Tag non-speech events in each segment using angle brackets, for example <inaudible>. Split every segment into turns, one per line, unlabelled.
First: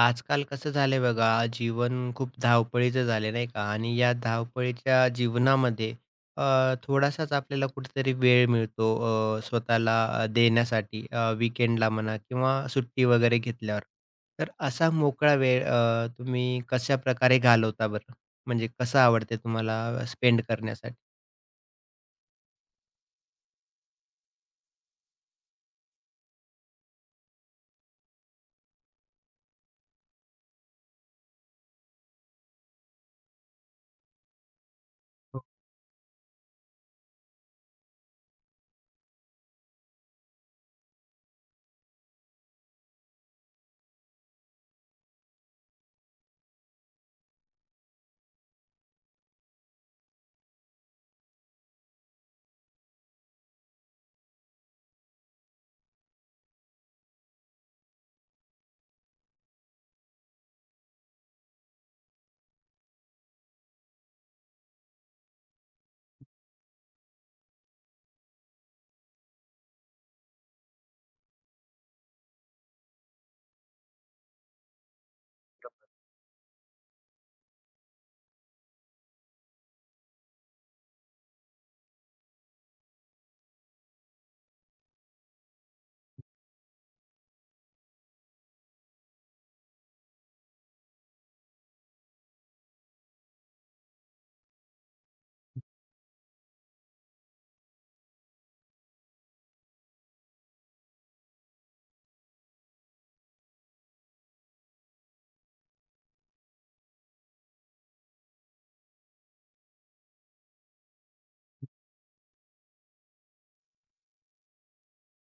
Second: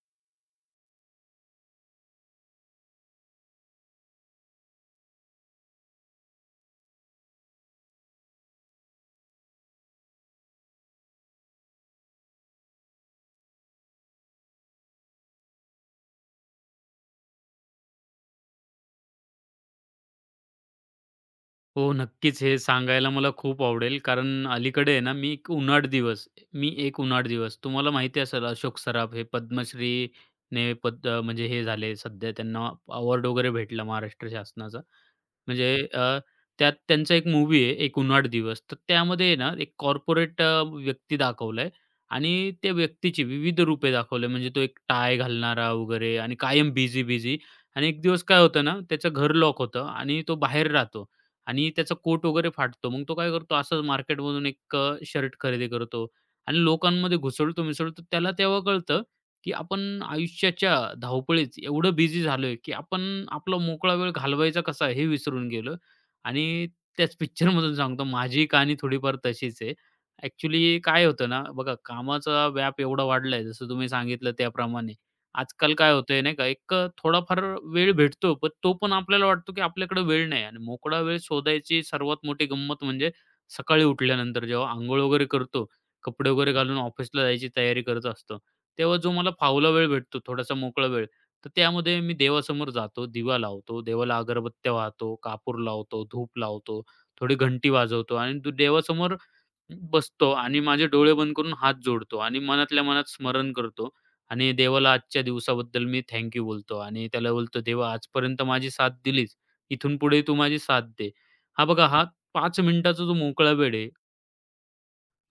आजकाल कसं झालंय बघा, जीवन खूप धावपळीचं झालं नाही का? आणि या धावपळीच्या जीवनामध्ये थोडासाच आपल्याला कुठेतरी वेळ मिळतो स्वतःला देण्यासाठी वीकेंडला म्हणा किंवा सुट्टी वगैरे घेतल्यावर. तर असा मोकळा वेळ तुम्ही कशाप्रकारे घालवता बरं? म्हणजे कसं आवडते तुम्हाला स्पेंड करण्यासाठी?
हो, नक्कीच. हे सांगायला मला खूप आवडेल. कारण अलीकडे आहे ना, मी एक उनाट दिवस तुम्हाला माहिती असेल अशोक सराफ हे पद्मश्रीने म्हणजे हे झाले सध्या त्यांना अवॉर्ड वगैरे भेटला महाराष्ट्र शासनाचा.
हो,
म्हणजे त्यात त्यांचा एक मूवी आहे, एक उनाट दिवस. तर त्यामध्ये आहे ना, एक कॉर्पोरेट व्यक्ती दाखवलाय आणि त्या व्यक्तीची विविध रूपे दाखवले. म्हणजे तो एक टाय घालणारा वगैरे आणि कायम बिझी-बिझी आणि एक दिवस काय होतं ना, त्याचं घर लॉक होतं आणि तो बाहेर राहतो आणि त्याचा कोट वगैरे फाटतो. मग तो काय करतो, असंच मार्केटमधून एक शर्ट खरेदी करतो आणि लोकांमध्ये घुसळतो-मिसळतो. त्याला तेव्हा कळतं की आपण आयुष्याच्या धावपळीत एवढं बिझी झालोय, की आपण आपला मोकळा वेळ घालवायचा कसा हे विसरून गेलो. आणि त्याच पिक्चरमधून सांगतो माझी कहाणी थोडीफार तशीच आहे. ॲक्चुअली काय होतं ना, बघा कामाचा व्याप एवढा वाढलाय जसं तुम्ही सांगितलं त्याप्रमाणे. आजकाल काय होतंय नाही का, एक थोडाफार वेळ भेटतो, पण तो पण आपल्याला वाटतो की आपल्याकडे वेळ नाही आणि मोकळा वेळ शोधायची सर्वात मोठी गंमत म्हणजे सकाळी उठल्यानंतर जेव्हा अंघोळ वगैरे करतो, कपडे वगैरे घालून ऑफिसला जायची तयारी करत असतो. तेव्हा जो मला फावला वेळ भेटतो, थोडासा मोकळा वेळ, तर त्यामध्ये मी देवासमोर जातो, दिवा लावतो, देवाला अगरबत्त्या वाहतो, कापूर लावतो, धूप लावतो, थोडी घंटी वाजवतो आणि देवासमोर बसतो आणि माझे डोळे बंद करून हात जोडतो आणि मनातल्या मनात स्मरण करतो आणि देवाला आजच्या दिवसाबद्दल मी थँक बोलतो आणि त्याला बोलतो, "देवा आजपर्यंत माझी साथ दिलीस, इथून पुढे तू माझी साथ दे." हा बघा, हा 5 मिनिटाचा जो मोकळा वेळ आहे,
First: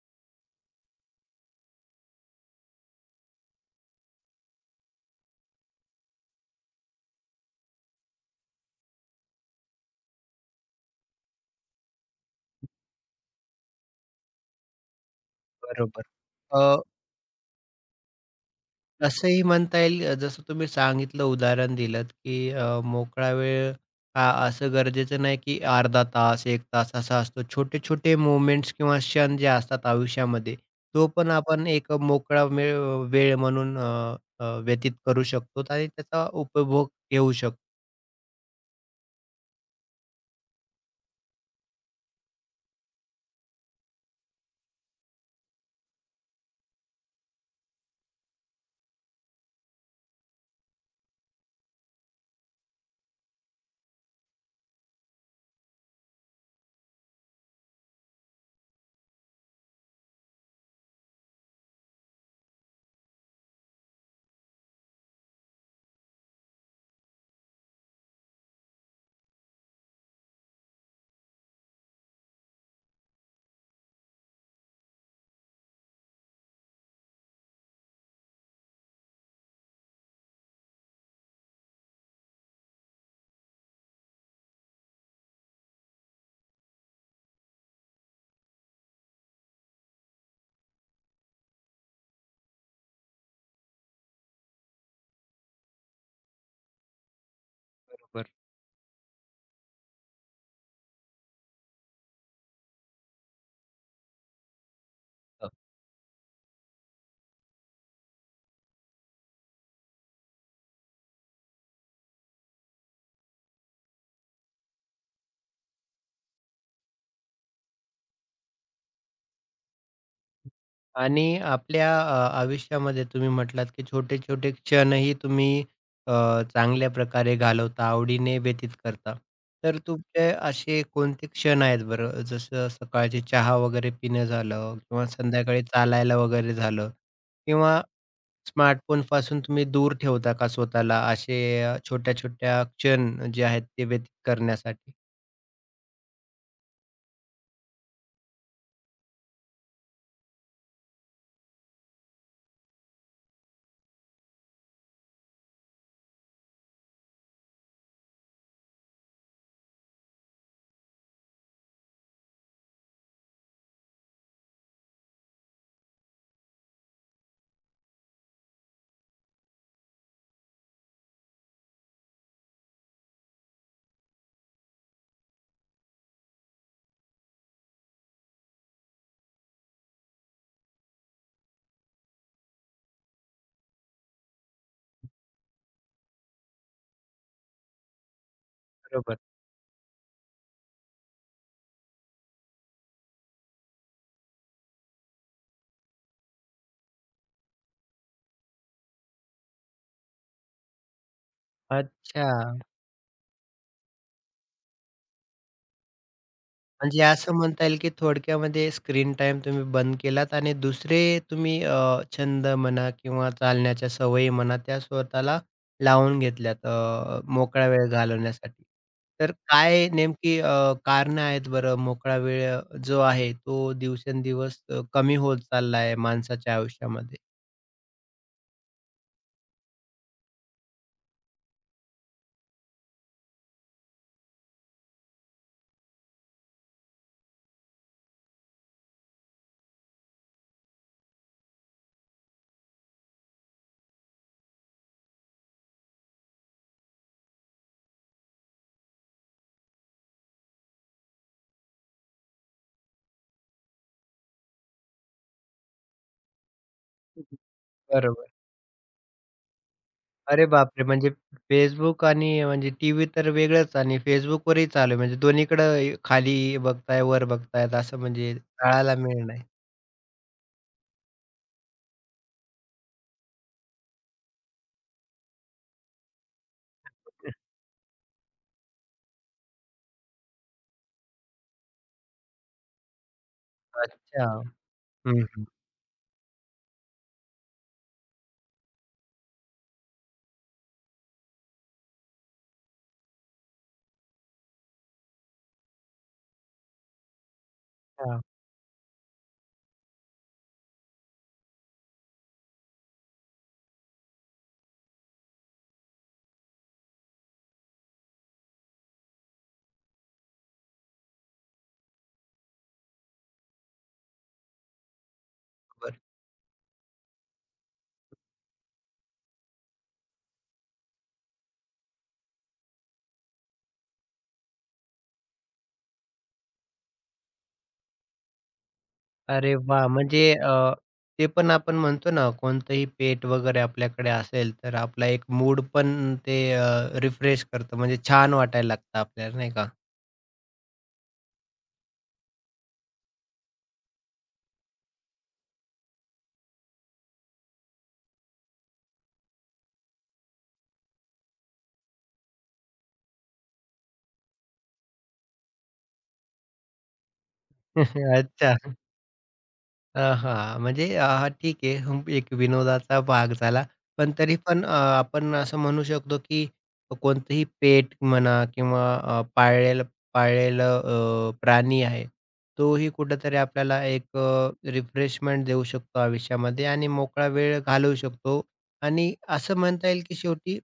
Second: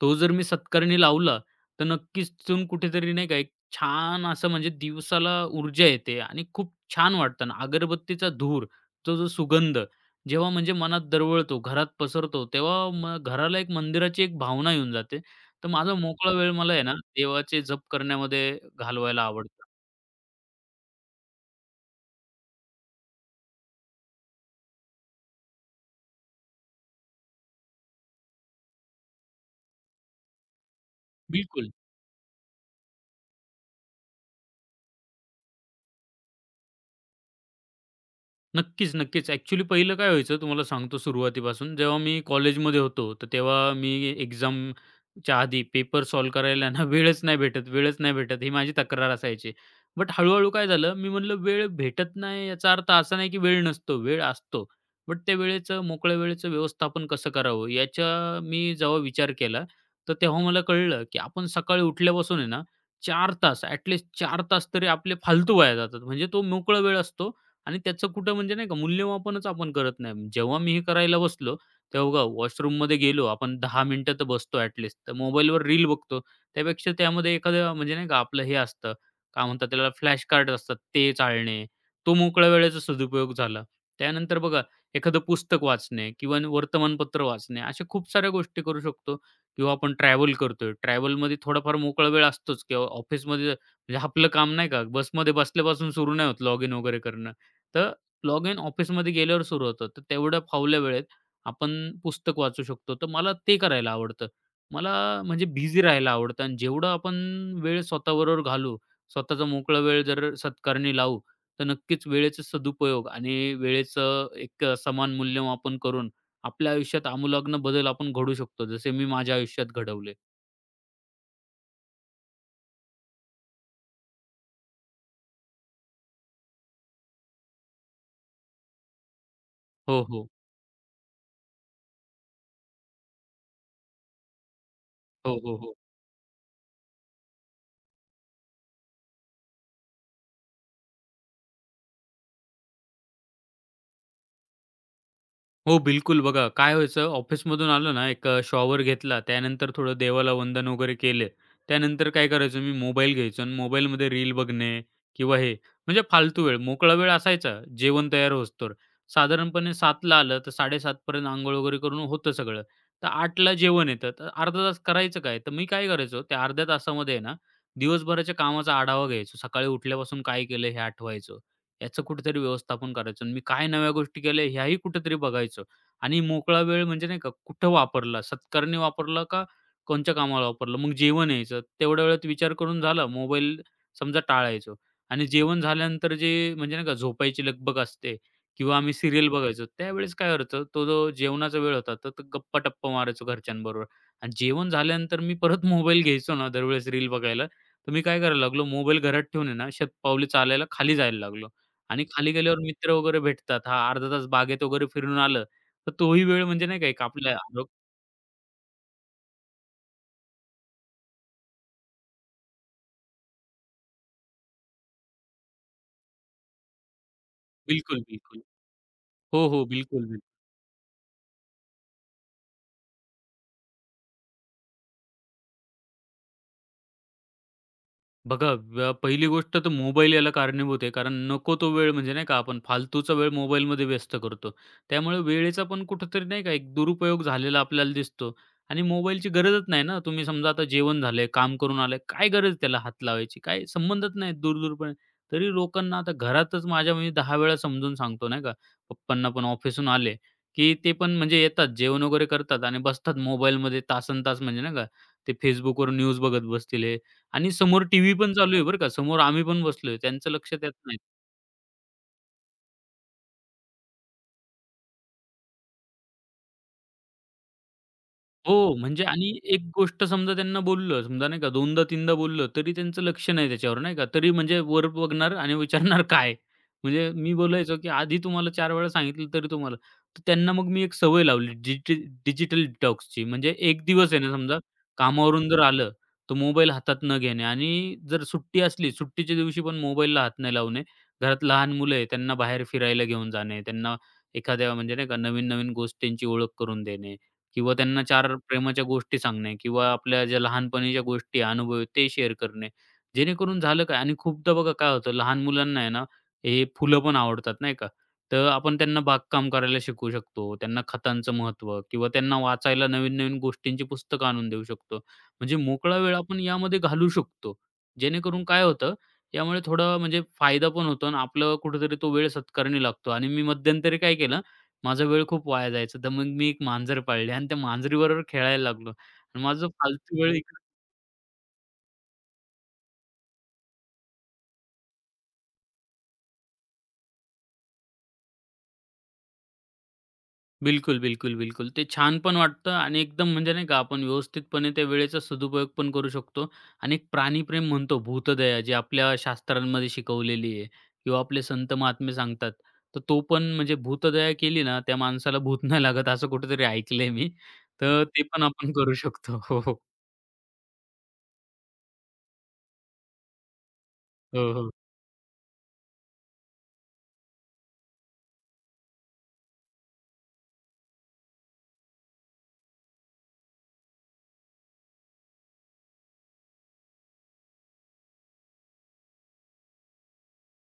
तो जर मी सत्कारणी लावला, तर नक्कीच तिथून कुठेतरी नाही का एक छान असं म्हणजे दिवसाला ऊर्जा येते आणि खूप छान वाटतं ना. अगरबत्तीचा धूर, तो जो सुगंध जेव्हा म्हणजे मनात दरवळतो, घरात पसरतो, तेव्हा मग घराला एक मंदिराची एक भावना येऊन जाते. तर माझा
बरोबर.
मोकळा वेळ मला आहे ना, देवाचे जप करण्यामध्ये घालवायला
असंही
आवडतं.
म्हणता येईल जसं तुम्ही सांगितलं उदाहरण दिलंत, की मोकळा वेळ हा असं गरजेचं नाही, की अर्धा तास, एक तास असा असतो. छोटे-छोटे मोमेंट्स किंवा क्षण जे असतात आयुष्यामध्ये, तो पण आपण
बिलकुल.
एक मोकळा वेळ म्हणून अ, अ, व्यतीत करू शकतो आणि त्याचा उपभोग घेऊ शकतो.
नक्कीच, नक्कीच. ॲक्चुअली पहिलं काय व्हायचं तुम्हाला सांगतो सुरुवातीपासून. जेव्हा मी कॉलेजमध्ये होतो, तर तेव्हा मी एक्झामच्या आधी पेपर सॉल्व्ह करायला ना <laughs> वेळच नाही भेटत, वेळच नाही भेटत ही माझी तक्रार असायची. बट हळू काय झालं, मी म्हटलं वेळ भेटत नाही याचा अर्थ असा नाही की वेळ नसतो, वेळ असतो. बट त्या वेळेचं मोकळ्या वेळेचं व्यवस्थापन कसं करावं याचा मी जेव्हा विचार केला, तर तेव्हा मला कळलं की आपण सकाळी उठल्यापासून आहे ना 4 तास ॲट लीस्ट तास तरी आपले फालतू वाया जातात. म्हणजे तो मोकळा वेळ असतो आणि त्याचं कुठं म्हणजे नाही का मूल्यमापनच आपण करत नाही. जेव्हा मी हे करायला बसलो, तेव्हा बघा वॉशरूममध्ये गेलो आपण दहा मिनिटं तर बसतो ॲटलीस्ट. तर मोबाईलवर रील बघतो. त्यापेक्षा त्यामध्ये एखादं म्हणजे नाही का आपलं हे असतं, काय म्हणतात त्याला फ्लॅश कार्ड असतात ते चाळणे. तो मोकळ्या वेळेचा सदुपयोग झाला. त्यानंतर बघा एखादं पुस्तक वाचणे किंवा वर्तमानपत्र वाचणे अशा खूप साऱ्या गोष्टी करू शकतो किंवा आपण ट्रॅव्हल करतोय. ट्रॅव्हलमध्ये थोडाफार मोकळा वेळ असतोच किंवा ऑफिसमध्ये म्हणजे आपलं काम नाही का बसमध्ये बसल्यापासून सुरू नाही होत लॉगिन वगैरे करणं. तर
बरोबर.
लॉग इन ऑफिसमध्ये गेल्यावर सुरू होतं. तर तेवढ्या फावल्या वेळेत आपण पुस्तक वाचू शकतो. तर मला ते करायला आवडतं. मला म्हणजे बिझी राहायला आवडतं आणि जेवढं आपण वेळ स्वतःबरोबर घालवू, स्वतःचा मोकळा वेळ जर सत्कारणी लावू, तर नक्कीच वेळेचा सदुपयोग आणि वेळेचं एक समान मूल्यमापन करून आपल्या आयुष्यात आमूलाग्न बदल आपण घडवू शकतो. जसे मी माझ्या आयुष्यात घडवले.
आणि आपल्या आयुष्यामध्ये तुम्ही म्हटलात, की छोटे-छोटे क्षणही तुम्ही अ, चांगल्या प्रकारे घालवता, आवडीने व्यतीत करता. तर
हो, हो.
तुमचे असे कोणते क्षण आहेत बरं? जसं सकाळची चहा वगैरे पिणं झालं किंवा
हो, हो,
संध्याकाळी
हो.
चालायला वगैरे झालं किंवा स्मार्टफोनपासून तुम्ही दूर ठेवता का स्वतःला असे छोट्या-छोट्या क्षण जे आहेत ते व्यतीत करण्यासाठी?
हो, बिलकुल. बघा काय व्हायचं ऑफिसमधून आलो ना, एक शॉवर घेतला. त्यानंतर थोडं देवाला वंदन वगैरे केले. त्यानंतर काय करायचो मी मोबाईल घ्यायचो आणि मोबाईलमध्ये रील बघणे किंवा हे म्हणजे फालतू वेळ, मोकळा वेळ असायचा जेवण तयार होईस्तोवर. साधारणपणे 7:00ला आलं तर 7:30 पर्यंत वगैरे करून होतं सगळं. तर 8:00ला जेवण येतं. तर अर्धा तास करायचं काय? तर मी काय करायचो त्या अर्ध्या तासामध्ये आहे ना, दिवसभराच्या कामाचा आढावा घ्यायचो. सकाळी उठल्यापासून काय केलं हे आठवायचो. याचं कुठेतरी व्यवस्थापन करायचं आणि मी काय नव्या गोष्टी केल्या ह्याही कुठेतरी बघायचं आणि मोकळा वेळ म्हणजे नाही का कुठं वापरला, सत्कारणी वापरला का कोणच्या कामाला वापरलं. मग जेवण यायचं तेवढ्या वेळात विचार करून झाला मोबाईल समजा टाळायचो आणि जेवण झाल्यानंतर जे म्हणजे नाही का झोपायची लगबग असते किंवा आम्ही
बरोबर.
सीरियल बघायचो. त्यावेळेस काय करायचं तो जो जेवणाचा वेळ होता तर गप्पा-टप्पा मारायचो घरच्यांबरोबर आणि जेवण झाल्यानंतर मी परत मोबाईल घ्यायचो ना दरवेळेस रील बघायला. तर मी काय करायला लागलो मोबाईल घरात ठेवून आहे ना शतपावली चालायला खाली जायला लागलो. आणि खाली
अच्छा.
गेल्यावर मित्र वगैरे भेटतात. हां, अर्धा तास बागेत वगैरे फिरून आलं, तर तोही वेळ म्हणजे नाही का
म्हणजे
एक
असं
आपल्या
म्हणता येईल की थोडक्यामध्ये स्क्रीन टाइम तुम्ही बंद केलात आणि दुसरे तुम्ही छंद म्हणा किंवा चालण्याच्या सवयी म्हणा, त्या स्वतःला लावून घेतल्यात मोकळा वेळ
बिलकुल, बिलकुल.
घालवण्यासाठी. तर
हो, हो.
काय
बिलकुल, बिलकुल.
नेमकी कारणं आहेत बरं मोकळा वेळ जो आहे तो दिवसेंदिवस कमी होत चालला आहे माणसाच्या आयुष्यामध्ये?
बघा, पहिली गोष्ट तर मोबाईल याला कारणीभूत आहे. कारण नको तो वेळ म्हणजे नाही का आपण फालतूचा वेळ मोबाईलमध्ये व्यस्त करतो. त्यामुळे वेळेचा पण कुठेतरी नाही का एक दुरुपयोग झालेला आपल्याला दिसतो आणि मोबाईलची गरजच नाही ना. तुम्ही समजा आता जेवण झालंय, काम करून आले, काय गरज त्याला हात लावायची? काय संबंधच नाही दूर तरी लोकांना आता घरातच माझ्या मी 10 वेळा समजून सांगतो नाही का. पप्पांना पण ऑफिसहून आले, की ते पण म्हणजे येतात, जेवण वगैरे करतात आणि बसतात मोबाईलमध्ये तासनतास म्हणजे नाही का, ते Facebookवर न्यूज बघत बसतील आणि समोर टीव्ही
बरोबर.
पण चालू आहे बरं का, समोर आम्ही पण बसलोय. त्यांचं
अरे
लक्ष त्यात
बापरे!
नाही.
म्हणजे Facebook आणि म्हणजे टीव्ही तर वेगळंच आणि Facebookवरही चालू आहे. म्हणजे दोन्हीकडे खाली बघताय, वर बघतायत असं म्हणजे
हो,
टाळायला
म्हणजे
मिळ
आणि
नाही.
एक गोष्ट समजा त्यांना बोललं, समजा नाही का 2दा-3दा बोललं, तरी त्यांचं लक्ष नाही त्याच्यावर नाही का. तरी म्हणजे वर बघणार आणि विचारणार <laughs> काय? म्हणजे मी बोलायचो, की आधी तुम्हाला 4 वेळा सांगितलं तरी तुम्हाला तर त्यांना मग मी एक सवय लावली डिजिटल डिटॉक्सची. म्हणजे एक दिवस आहे
अच्छा.
ना समजा
हं, हं.
कामावरून जर आलं, तर मोबाईल हातात न घेणे आणि जर सुट्टी असली, सुट्टीच्या दिवशी पण मोबाईलला हात नाही लावणे. घरात लहान मुलं आहे त्यांना बाहेर फिरायला घेऊन जाणे, त्यांना एखाद्या म्हणजे नाही का नवीन-नवीन गोष्टींची ओळख करून देणे. किंवा त्यांना
हां,
4 प्रेमाच्या गोष्टी सांगणे किंवा आपल्या ज्या लहानपणीच्या गोष्टी, अनुभव आहेत ते शेअर करणे. जेणेकरून झालं काय आणि खूपदा बघा काय होतं लहान मुलांना आहे ना, हे फुलं पण आवडतात नाही का. तर आपण त्यांना बागकाम करायला शिकवू शकतो, त्यांना खतांचं महत्त्व किंवा त्यांना वाचायला नवीन-नवीन गोष्टींची पुस्तकं आणून देऊ शकतो. म्हणजे
बरं.
मोकळा वेळ आपण यामध्ये घालवू शकतो. जेणेकरून काय होतं, यामुळे थोडा म्हणजे फायदा पण होतो आणि आपलं कुठेतरी तो वेळ सत्कारणी लागतो आणि मी मध्यंतरी काय केलं माझा वेळ खूप वाया जायचा. तर मग मी एक मांजर पाळली आणि त्या मांजरीबरोबर खेळायला लागलो आणि
अरे
माझा जो
वाह!
फालतू
म्हणजे
वेळ इकडे
ते पण आपण म्हणतो ना कोणतंही पेट वगैरे आपल्याकडे असेल तर आपला एक मूड पण ते रिफ्रेश करतं म्हणजे छान वाटायला लागतं आपल्याला नाही का?
बिलकुल, बिलकुल, बिलकुल. ते छान पण वाटतं आणि एकदम म्हणजे नाही का आपण व्यवस्थितपणे त्या वेळेचा सदुपयोग पण करू शकतो आणि एक प्राणीप्रेम म्हणतो, भूतदया जी आपल्या शास्त्रांमध्ये शिकवलेली आहे किंवा आपले संत महात्मे सांगतात. तर तो पण म्हणजे भूतदया केली ना, त्या माणसाला भूत नाही लागत असं कुठेतरी ऐकलंय मी. तर
<laughs>
ते पण
अच्छा.
आपण करू शकतो. हो, हो.
हां, म्हणजे हां, ठीक आहे. हं, एक विनोदाचा भाग झाला. पण तरी
हो,
पण
हो.
आपण असं म्हणू शकतो, की कोणतंही पेट म्हणा किंवा पाळलेलं पाळलेलं प्राणी आहे, तोही कुठेतरी आपल्याला एक रिफ्रेशमेंट देऊ शकतो आयुष्यामध्ये आणि मोकळा वेळ घालवू शकतो आणि असं म्हणता येईल, की शेवटी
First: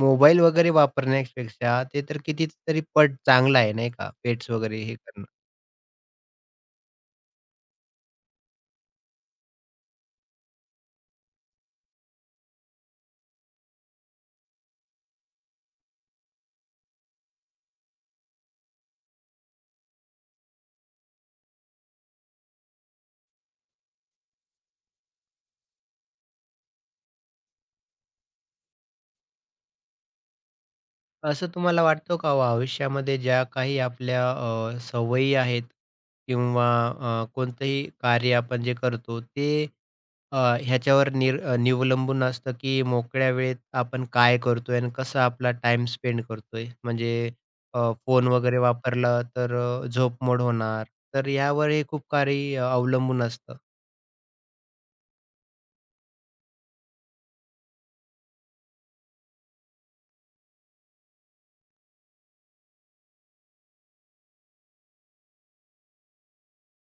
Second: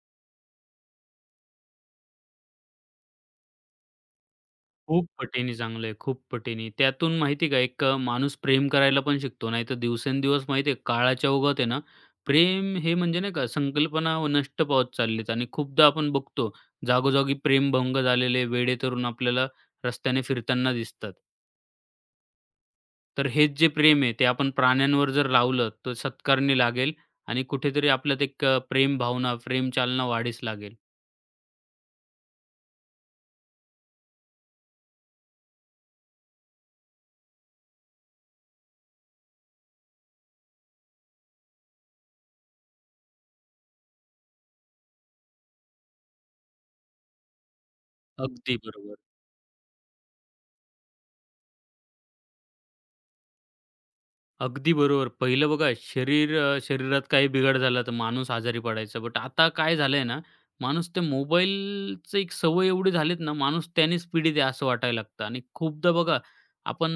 मोबाईल वगैरे वापरण्यापेक्षा ते तर कितीतरी पट चांगलं आहे, नाही का? पेट्स वगैरे हे
खूप
करणं.
पटीने चांगलं आहे, खूप पटीने. त्यातून माहिती का एक माणूस प्रेम करायला पण शिकतो. नाहीतर दिवसेंदिवस माहिती आहे काळाच्या ओघात आहे ना, प्रेम हे म्हणजे नाही का संकल्पना व नष्ट पावत चाललीत आणि खूपदा आपण बघतो जागोजागी प्रेमभंग झालेले वेडे तरुण आपल्याला रस्त्याने फिरताना दिसतात. तर हेच जे प्रेम आहे ते आपण प्राण्यांवर जर लावलं तर सत्कारणी लागेल आणि कुठेतरी आपल्यात एक प्रेम भावना, प्रेम चालना वाढीस लागेल.
असं तुम्हाला वाटतं का हो आयुष्यामध्ये ज्या काही आपल्या सवयी आहेत किंवा कोणतंही कार्य आपण जे करतो ते अ, ह्याच्यावर निवलंबून असतं की मोकळ्या वेळेत आपण काय करतोय आणि कसा आपला टाइम स्पेंड करतोय. म्हणजे फोन
अगदी
वगैरे
बरोबर.
वापरला तर झोप मोड होणार. तर यावर हे खूप काही अवलंबून असतं.
अगदी बरोबर. पहिलं बघा शरीरात काही बिघाड झाला तर माणूस आजारी पडायचा. बट आता काय झालंय ना, माणूस त्या मोबाईलचं एक सवय एवढी झालीत ना, माणूस त्यानेच पीडित आहे असं वाटायला लागतं. आणि खूपदा बघा आपण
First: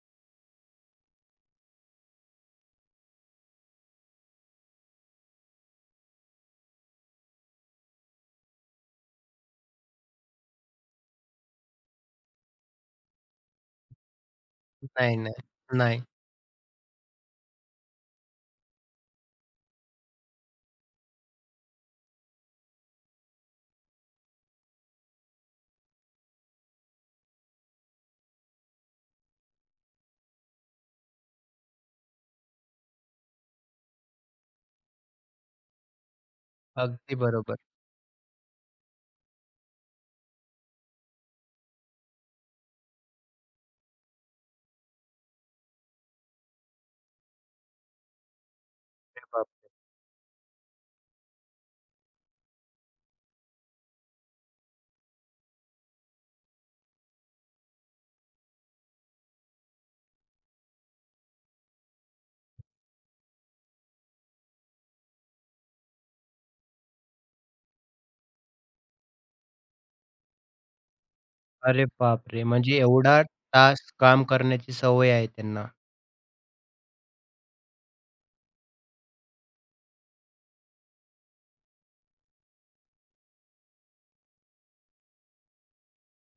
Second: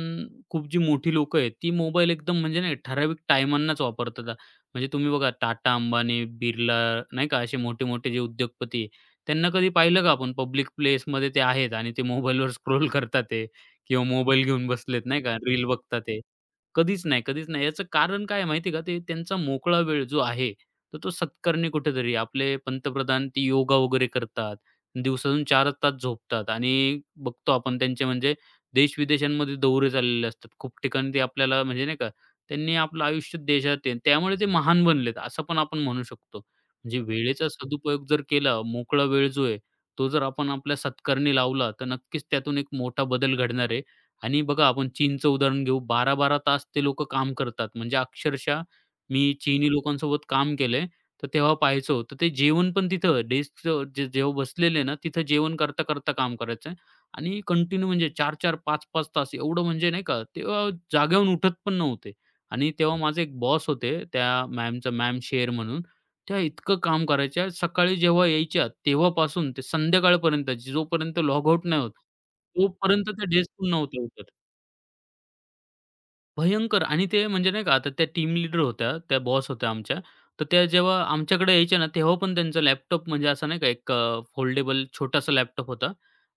खूप जी मोठी लोकं आहेत, ती मोबाईल एकदम म्हणजे नाही ठराविक टायमांनाच वापरतात. म्हणजे तुम्ही बघा टाटा, अंबानी, बिर्ला नाही का असे मोठे-मोठे जे उद्योगपती आहे, त्यांना कधी पाहिलं का आपण पब्लिक प्लेसमध्ये ते आहेत आणि ते मोबाईलवर <laughs> स्क्रोल करतात आहे किंवा मोबाईल घेऊन बसलेत
नाही,
नाही का,
नाही,
रील बघतात
नाही.
आहे. कधीच नाही, कधीच नाही. याचं कारण काय आहे माहिती आहे का? ते त्यांचा मोकळा वेळ जो आहे, तर तो सत्कारणी कुठेतरी. आपले पंतप्रधान ते योगा वगैरे करतात. दिवसातून 4च तास झोपतात आणि बघतो आपण त्यांचे म्हणजे देश-विदेशांमध्ये दौरे चाललेले असतात. खूप ठिकाणी ते आपल्याला म्हणजे नाही का, त्यांनी आपलं आयुष्य देशात आहे. त्यामुळे ते महान बनलेत, असं पण आपण म्हणू शकतो. म्हणजे
अगदी
वेळेचा
बरोबर.
सदुपयोग जर केला, मोकळा वेळ जो आहे, तो जर आपण आपल्या सत्कारणी लावला, तर नक्कीच त्यातून एक मोठा बदल घडणार आहे आणि बघा आपण चीनचं उदाहरण घेऊ. 12-12 तास ते लोकं काम करतात. म्हणजे अक्षरशः
अरे
मी
बाप
चीनी लोकांसोबत काम केलंय. तर तेव्हा पाहायचो. तर ते जेवण पण तिथं डेस्कचं जेव्हा बसलेले ना, तिथं जेवण करता-करता काम करायचं आणि कंटिन्यू म्हणजे 4-4, 5-5 तास एवढं म्हणजे नाही का, तेव्हा जागेहून उठत पण नव्हते. आणि तेव्हा माझे एक बॉस होते, त्या मॅमचं मॅम शेर म्हणून. त्या इतकं काम करायच्या. सकाळी जेव्हा यायच्या तेव्हापासून ते संध्याकाळपर्यंत जोपर्यंत लॉग आउट नाही
अरे
होत,
बापरे! म्हणजे
तोपर्यंत
एवढा
त्या डेस्कहून
तास
नव्हत्या
काम
उठत.
करण्याची सवय आहे त्यांना.
भयंकर आणि ते म्हणजे नाही का आता त्या टीम लीडर होत्या, त्या बॉस होत्या आमच्या. तर त्या जेव्हा आमच्याकडे यायच्या ना, तेव्हा पण त्यांचा लॅपटॉप म्हणजे असा नाही का एक फोल्डेबल छोटासा लॅपटॉप होता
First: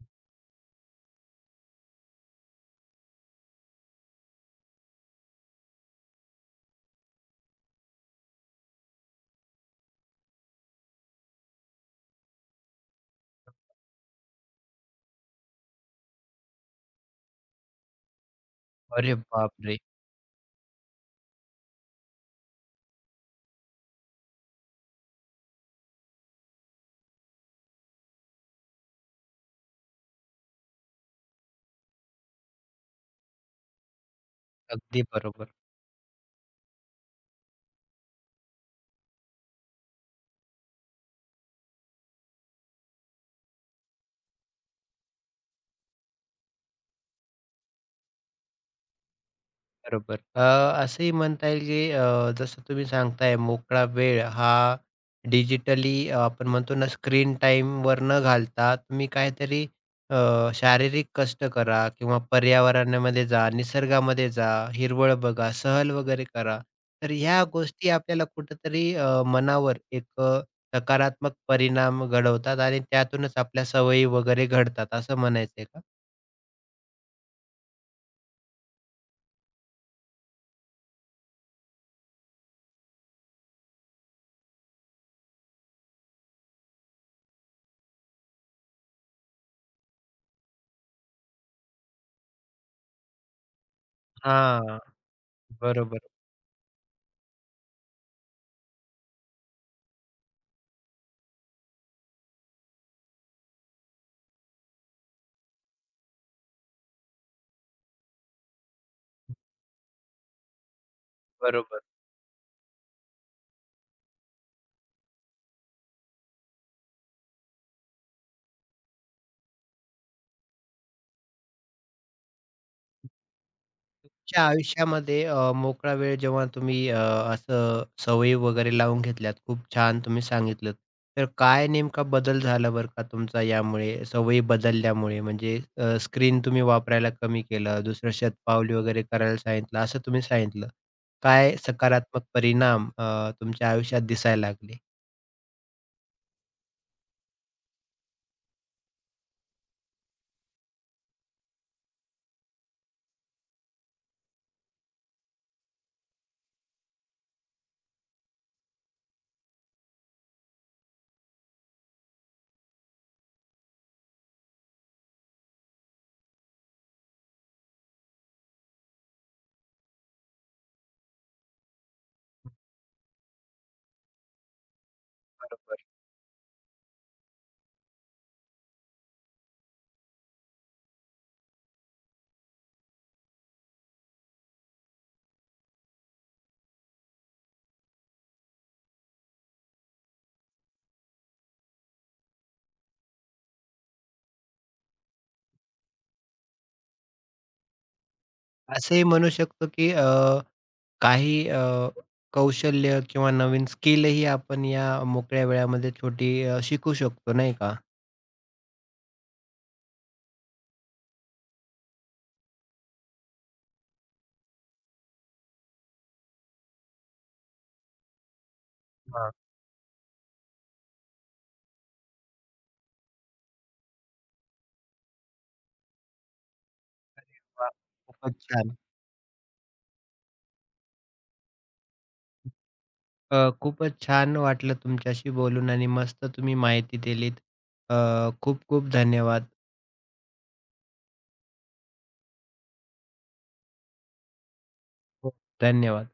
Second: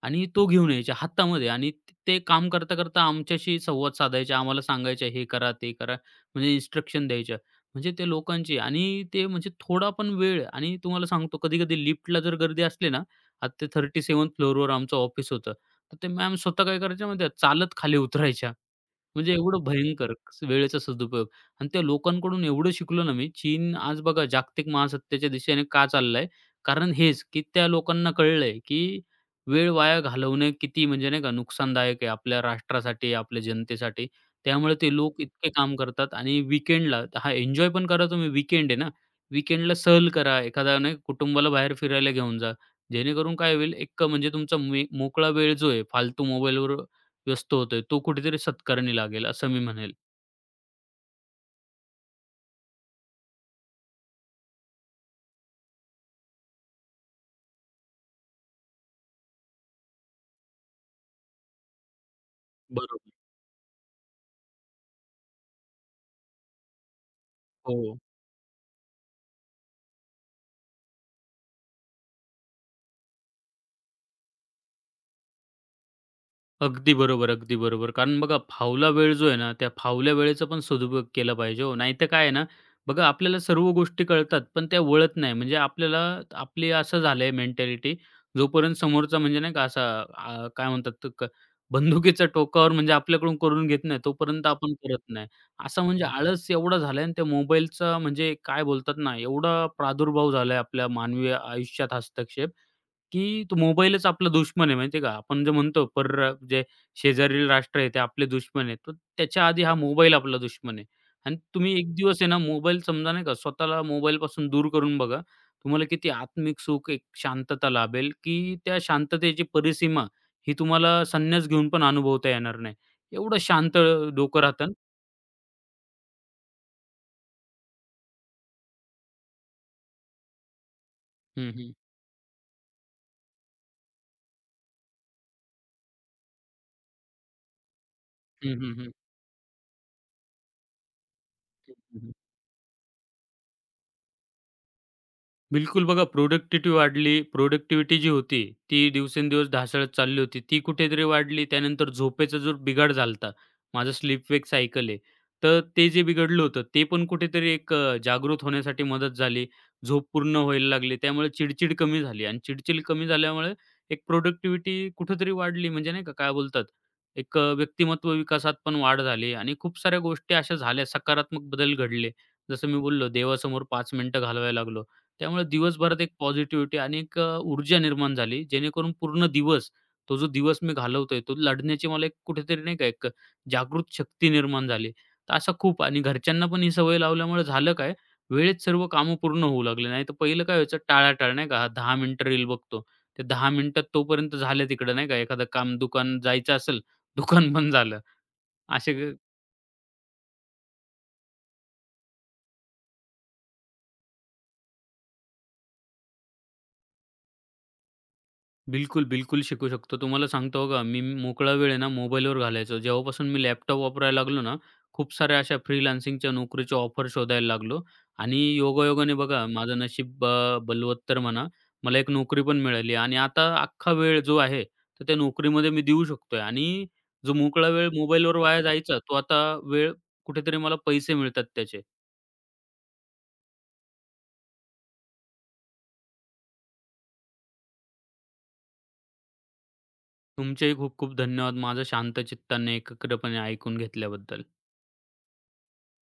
आणि तो घेऊन यायच्या हातामध्ये आणि ते ते काम करता, करता आमच्याशी संवाद साधायचे. आम्हाला सांगायच्या, "हे करा, ते करा." म्हणजे इन्स्ट्रक्शन द्यायच्या. म्हणजे ते लोकांची आणि ते म्हणजे थोडा पण वेळ आणि तुम्हाला सांगतो कधी-कधी लिफ्टला जर गर्दी असली ना, आता ते 37th फ्लोअरवर आमचं ऑफिस होतं. तर ते मॅम स्वतः काय करायच्या माहिती आहे, चालत खाली उतरायच्या.
अरे
म्हणजे एवढं
बापरे!
भयंकर वेळेचा सदुपयोग आणि त्या लोकांकडून एवढं शिकलो ना मी. चीन आज बघा जागतिक महासत्तेच्या दिशेने का चाललाय? कारण हेच, की त्या लोकांना कळलंय, की वेळ वाया घालवणे किती म्हणजे नाही का नुकसानदायक आहे आपल्या राष्ट्रासाठी, आपल्या जनतेसाठी. त्यामुळे ते
अगदी
लोक
बरोबर,
इतके काम करतात आणि वीकेंडला हा एन्जॉय पण करा तुम्ही वीकेंड आहे ना. वीकेंडला सहल करा, एखादा नाही कुटुंबाला बाहेर फिरायला घेऊन जा. जेणेकरून काय होईल एक म्हणजे तुमचा मोकळा वेळ जो आहे फालतू मोबाईलवर व्यस्त होतोय, तो कुठेतरी सत्कारणी लागेल असं मी म्हणेल.
बरोबर. असंही म्हणता येईल की जसं तुम्ही सांगताय मोकळा वेळ हा डिजिटली आपण म्हणतो ना स्क्रीन टाईमवर न घालता तुम्ही काहीतरी अ, शारीरिक कष्ट करा किंवा
बरोबर.
पर्यावरणामध्ये जा, निसर्गामध्ये जा, हिरवळ बघा, सहल वगैरे करा. तर ह्या गोष्टी
हो.
आपल्याला कुठेतरी मनावर एक सकारात्मक परिणाम घडवतात आणि त्यातूनच आपल्या सवयी वगैरे घडतात असं म्हणायचंय का?
अगदी बरोबर, अगदी बरोबर. कारण बघा फावला वेळ जो आहे ना, त्या फावल्या वेळेचा पण सदुपयोग केला पाहिजे हो. नाहीतर काय आहे ना, बघा आपल्याला सर्व गोष्टी कळतात, पण त्या वळत नाही. म्हणजे आपल्याला आपली असं झालंय मेंटॅलिटी, जोपर्यंत समोरचा म्हणजे नाही का असा काय म्हणतात तो क बंदुकीच्या टोकावर म्हणजे आपल्याकडून करून घेत नाही, तोपर्यंत आपण
हां,
करत नाही. असा
बरोबर.
म्हणजे आळस एवढा झालाय आणि त्या मोबाईलचा म्हणजे काय बोलतात ना, एवढा प्रादुर्भाव झालाय आपल्या मानवी आयुष्यात हस्तक्षेप, की तो मोबाईलच आपला दुश्मन आहे माहिती आहे का? आपण जे म्हणतो जे शेजारील राष्ट्र आहे ते आपले दुश्मन आहे. तर त्याच्या आधी हा मोबाईल आपला दुश्मन आहे. आणि तुम्ही
बरोबर.
एक दिवस आहे ना मोबाईल समजा नाही का स्वतःला मोबाईलपासून दूर करून बघा. तुम्हाला किती आत्मिक सुख, एक शांतता लाभेल, की त्या शांततेची परिसीमा ही तुम्हाला संन्यास घेऊन पण अनुभवता येणार नाही. एवढं शांत डोकं
तुमच्या
राहतं.
आयुष्यामध्ये मोकळा वेळ जेव्हा तुम्ही असं सवयी वगैरे लावून घेतल्यात, खूप छान तुम्ही सांगितलत. तर
हं,
काय
हं.
नेमका बदल झाला बरं का तुमचा यामुळे, सवयी बदलल्यामुळे? म्हणजे स्क्रीन तुम्ही वापरायला कमी केलं, दुसरं
हं, हं,
शतपावली
हं.
वगैरे करायला सांगितलं, असं तुम्ही सांगितलं. काय
हं.
सकारात्मक परिणाम तुमच्या आयुष्यात दिसायला लागले?
बिलकुल बघा प्रोडक्टिटी वाढली. प्रोडक्टिव्हिटी जी होती, ती दिवसेंदिवस ढासळत चालली होती. ती कुठेतरी वाढली. त्यानंतर झोपेचा जो बिघाड झाला होता. माझं स्लीप वेक सायकल आहे. तर ते जे बिघडलं होतं, ते पण कुठेतरी एक जागृत होण्यासाठी मदत झाली. झोप पूर्ण व्हायला लागली. त्यामुळे चिडचिड कमी झाली आणि चिडचिड कमी झाल्यामुळे एक प्रोडक्टिव्हिटी कुठेतरी वाढली. म्हणजे नाही का काय बोलतात, एक व्यक्तिमत्व विकासात पण वाढ झाली आणि खूप साऱ्या गोष्टी अशा झाल्या. सकारात्मक बदल घडले. जसं मी बोललो देवासमोर 5 मिनिटं घालवायला लागलो. त्यामुळे
बरोबर.
दिवसभरात एक पॉझिटिव्हिटी आणि एक ऊर्जा निर्माण झाली, जेणेकरून पूर्ण दिवस, तो जो दिवस मी घालवतोय, तो लढण्याची मला एक कुठेतरी नाही का एक जागृत शक्ती निर्माण झाली. तर असा खूप आणि घरच्यांना पण ही सवय लावल्यामुळे झालं काय, वेळेत सर्व कामं पूर्ण होऊ लागले. नाहीतर पहिलं काय व्हायचं टाळाटाळ नाही का, 10 मिनिटं रील बघतो. ते 10 मिनिटात तोपर्यंत झालं तिकडं नाही का, एखादं काम दुकान जायचं असेल, दुकान बंद झालं. असे
असंही म्हणू शकतो की काही कौशल्य किंवा नवीन स्किलही आपण या मोकळ्या वेळामध्ये छोटी शिकू शकतो, नाही का?
बिलकुल, बिलकुल शिकू शकतो. तुम्हाला सांगतो बघा, मी मोकळा वेळ आहे ना मोबाईलवर घालायचो. जेव्हापासून मी लॅपटॉप वापरायला लागलो ना, खूप साऱ्या अशा फ्रीलान्सिंगच्या नोकरीच्या ऑफर शोधायला लागलो आणि योगायोगाने
वाह!
बघा माझं नशीब बलवत्तर म्हणा, मला एक नोकरी पण मिळाली आणि आता अख्खा वेळ जो आहे, तर त्या नोकरीमध्ये मी देऊ शकतोय आणि जो मोकळा
वाह!
वेळ
खूपच
मोबाईलवर वाया
छान.
जायचा, तो आता वेळ कुठेतरी मला पैसे मिळतात त्याचे.
खूपच छान वाटलं तुमच्याशी बोलून आणि मस्त तुम्ही माहिती दिलीत. अ, खूप खूप धन्यवाद.
तुमचेही खूप खूप धन्यवाद. माझं शांत चित्ताने, एकाग्रपणे ऐकून घेतल्याबद्दल.
हो. धन्यवाद.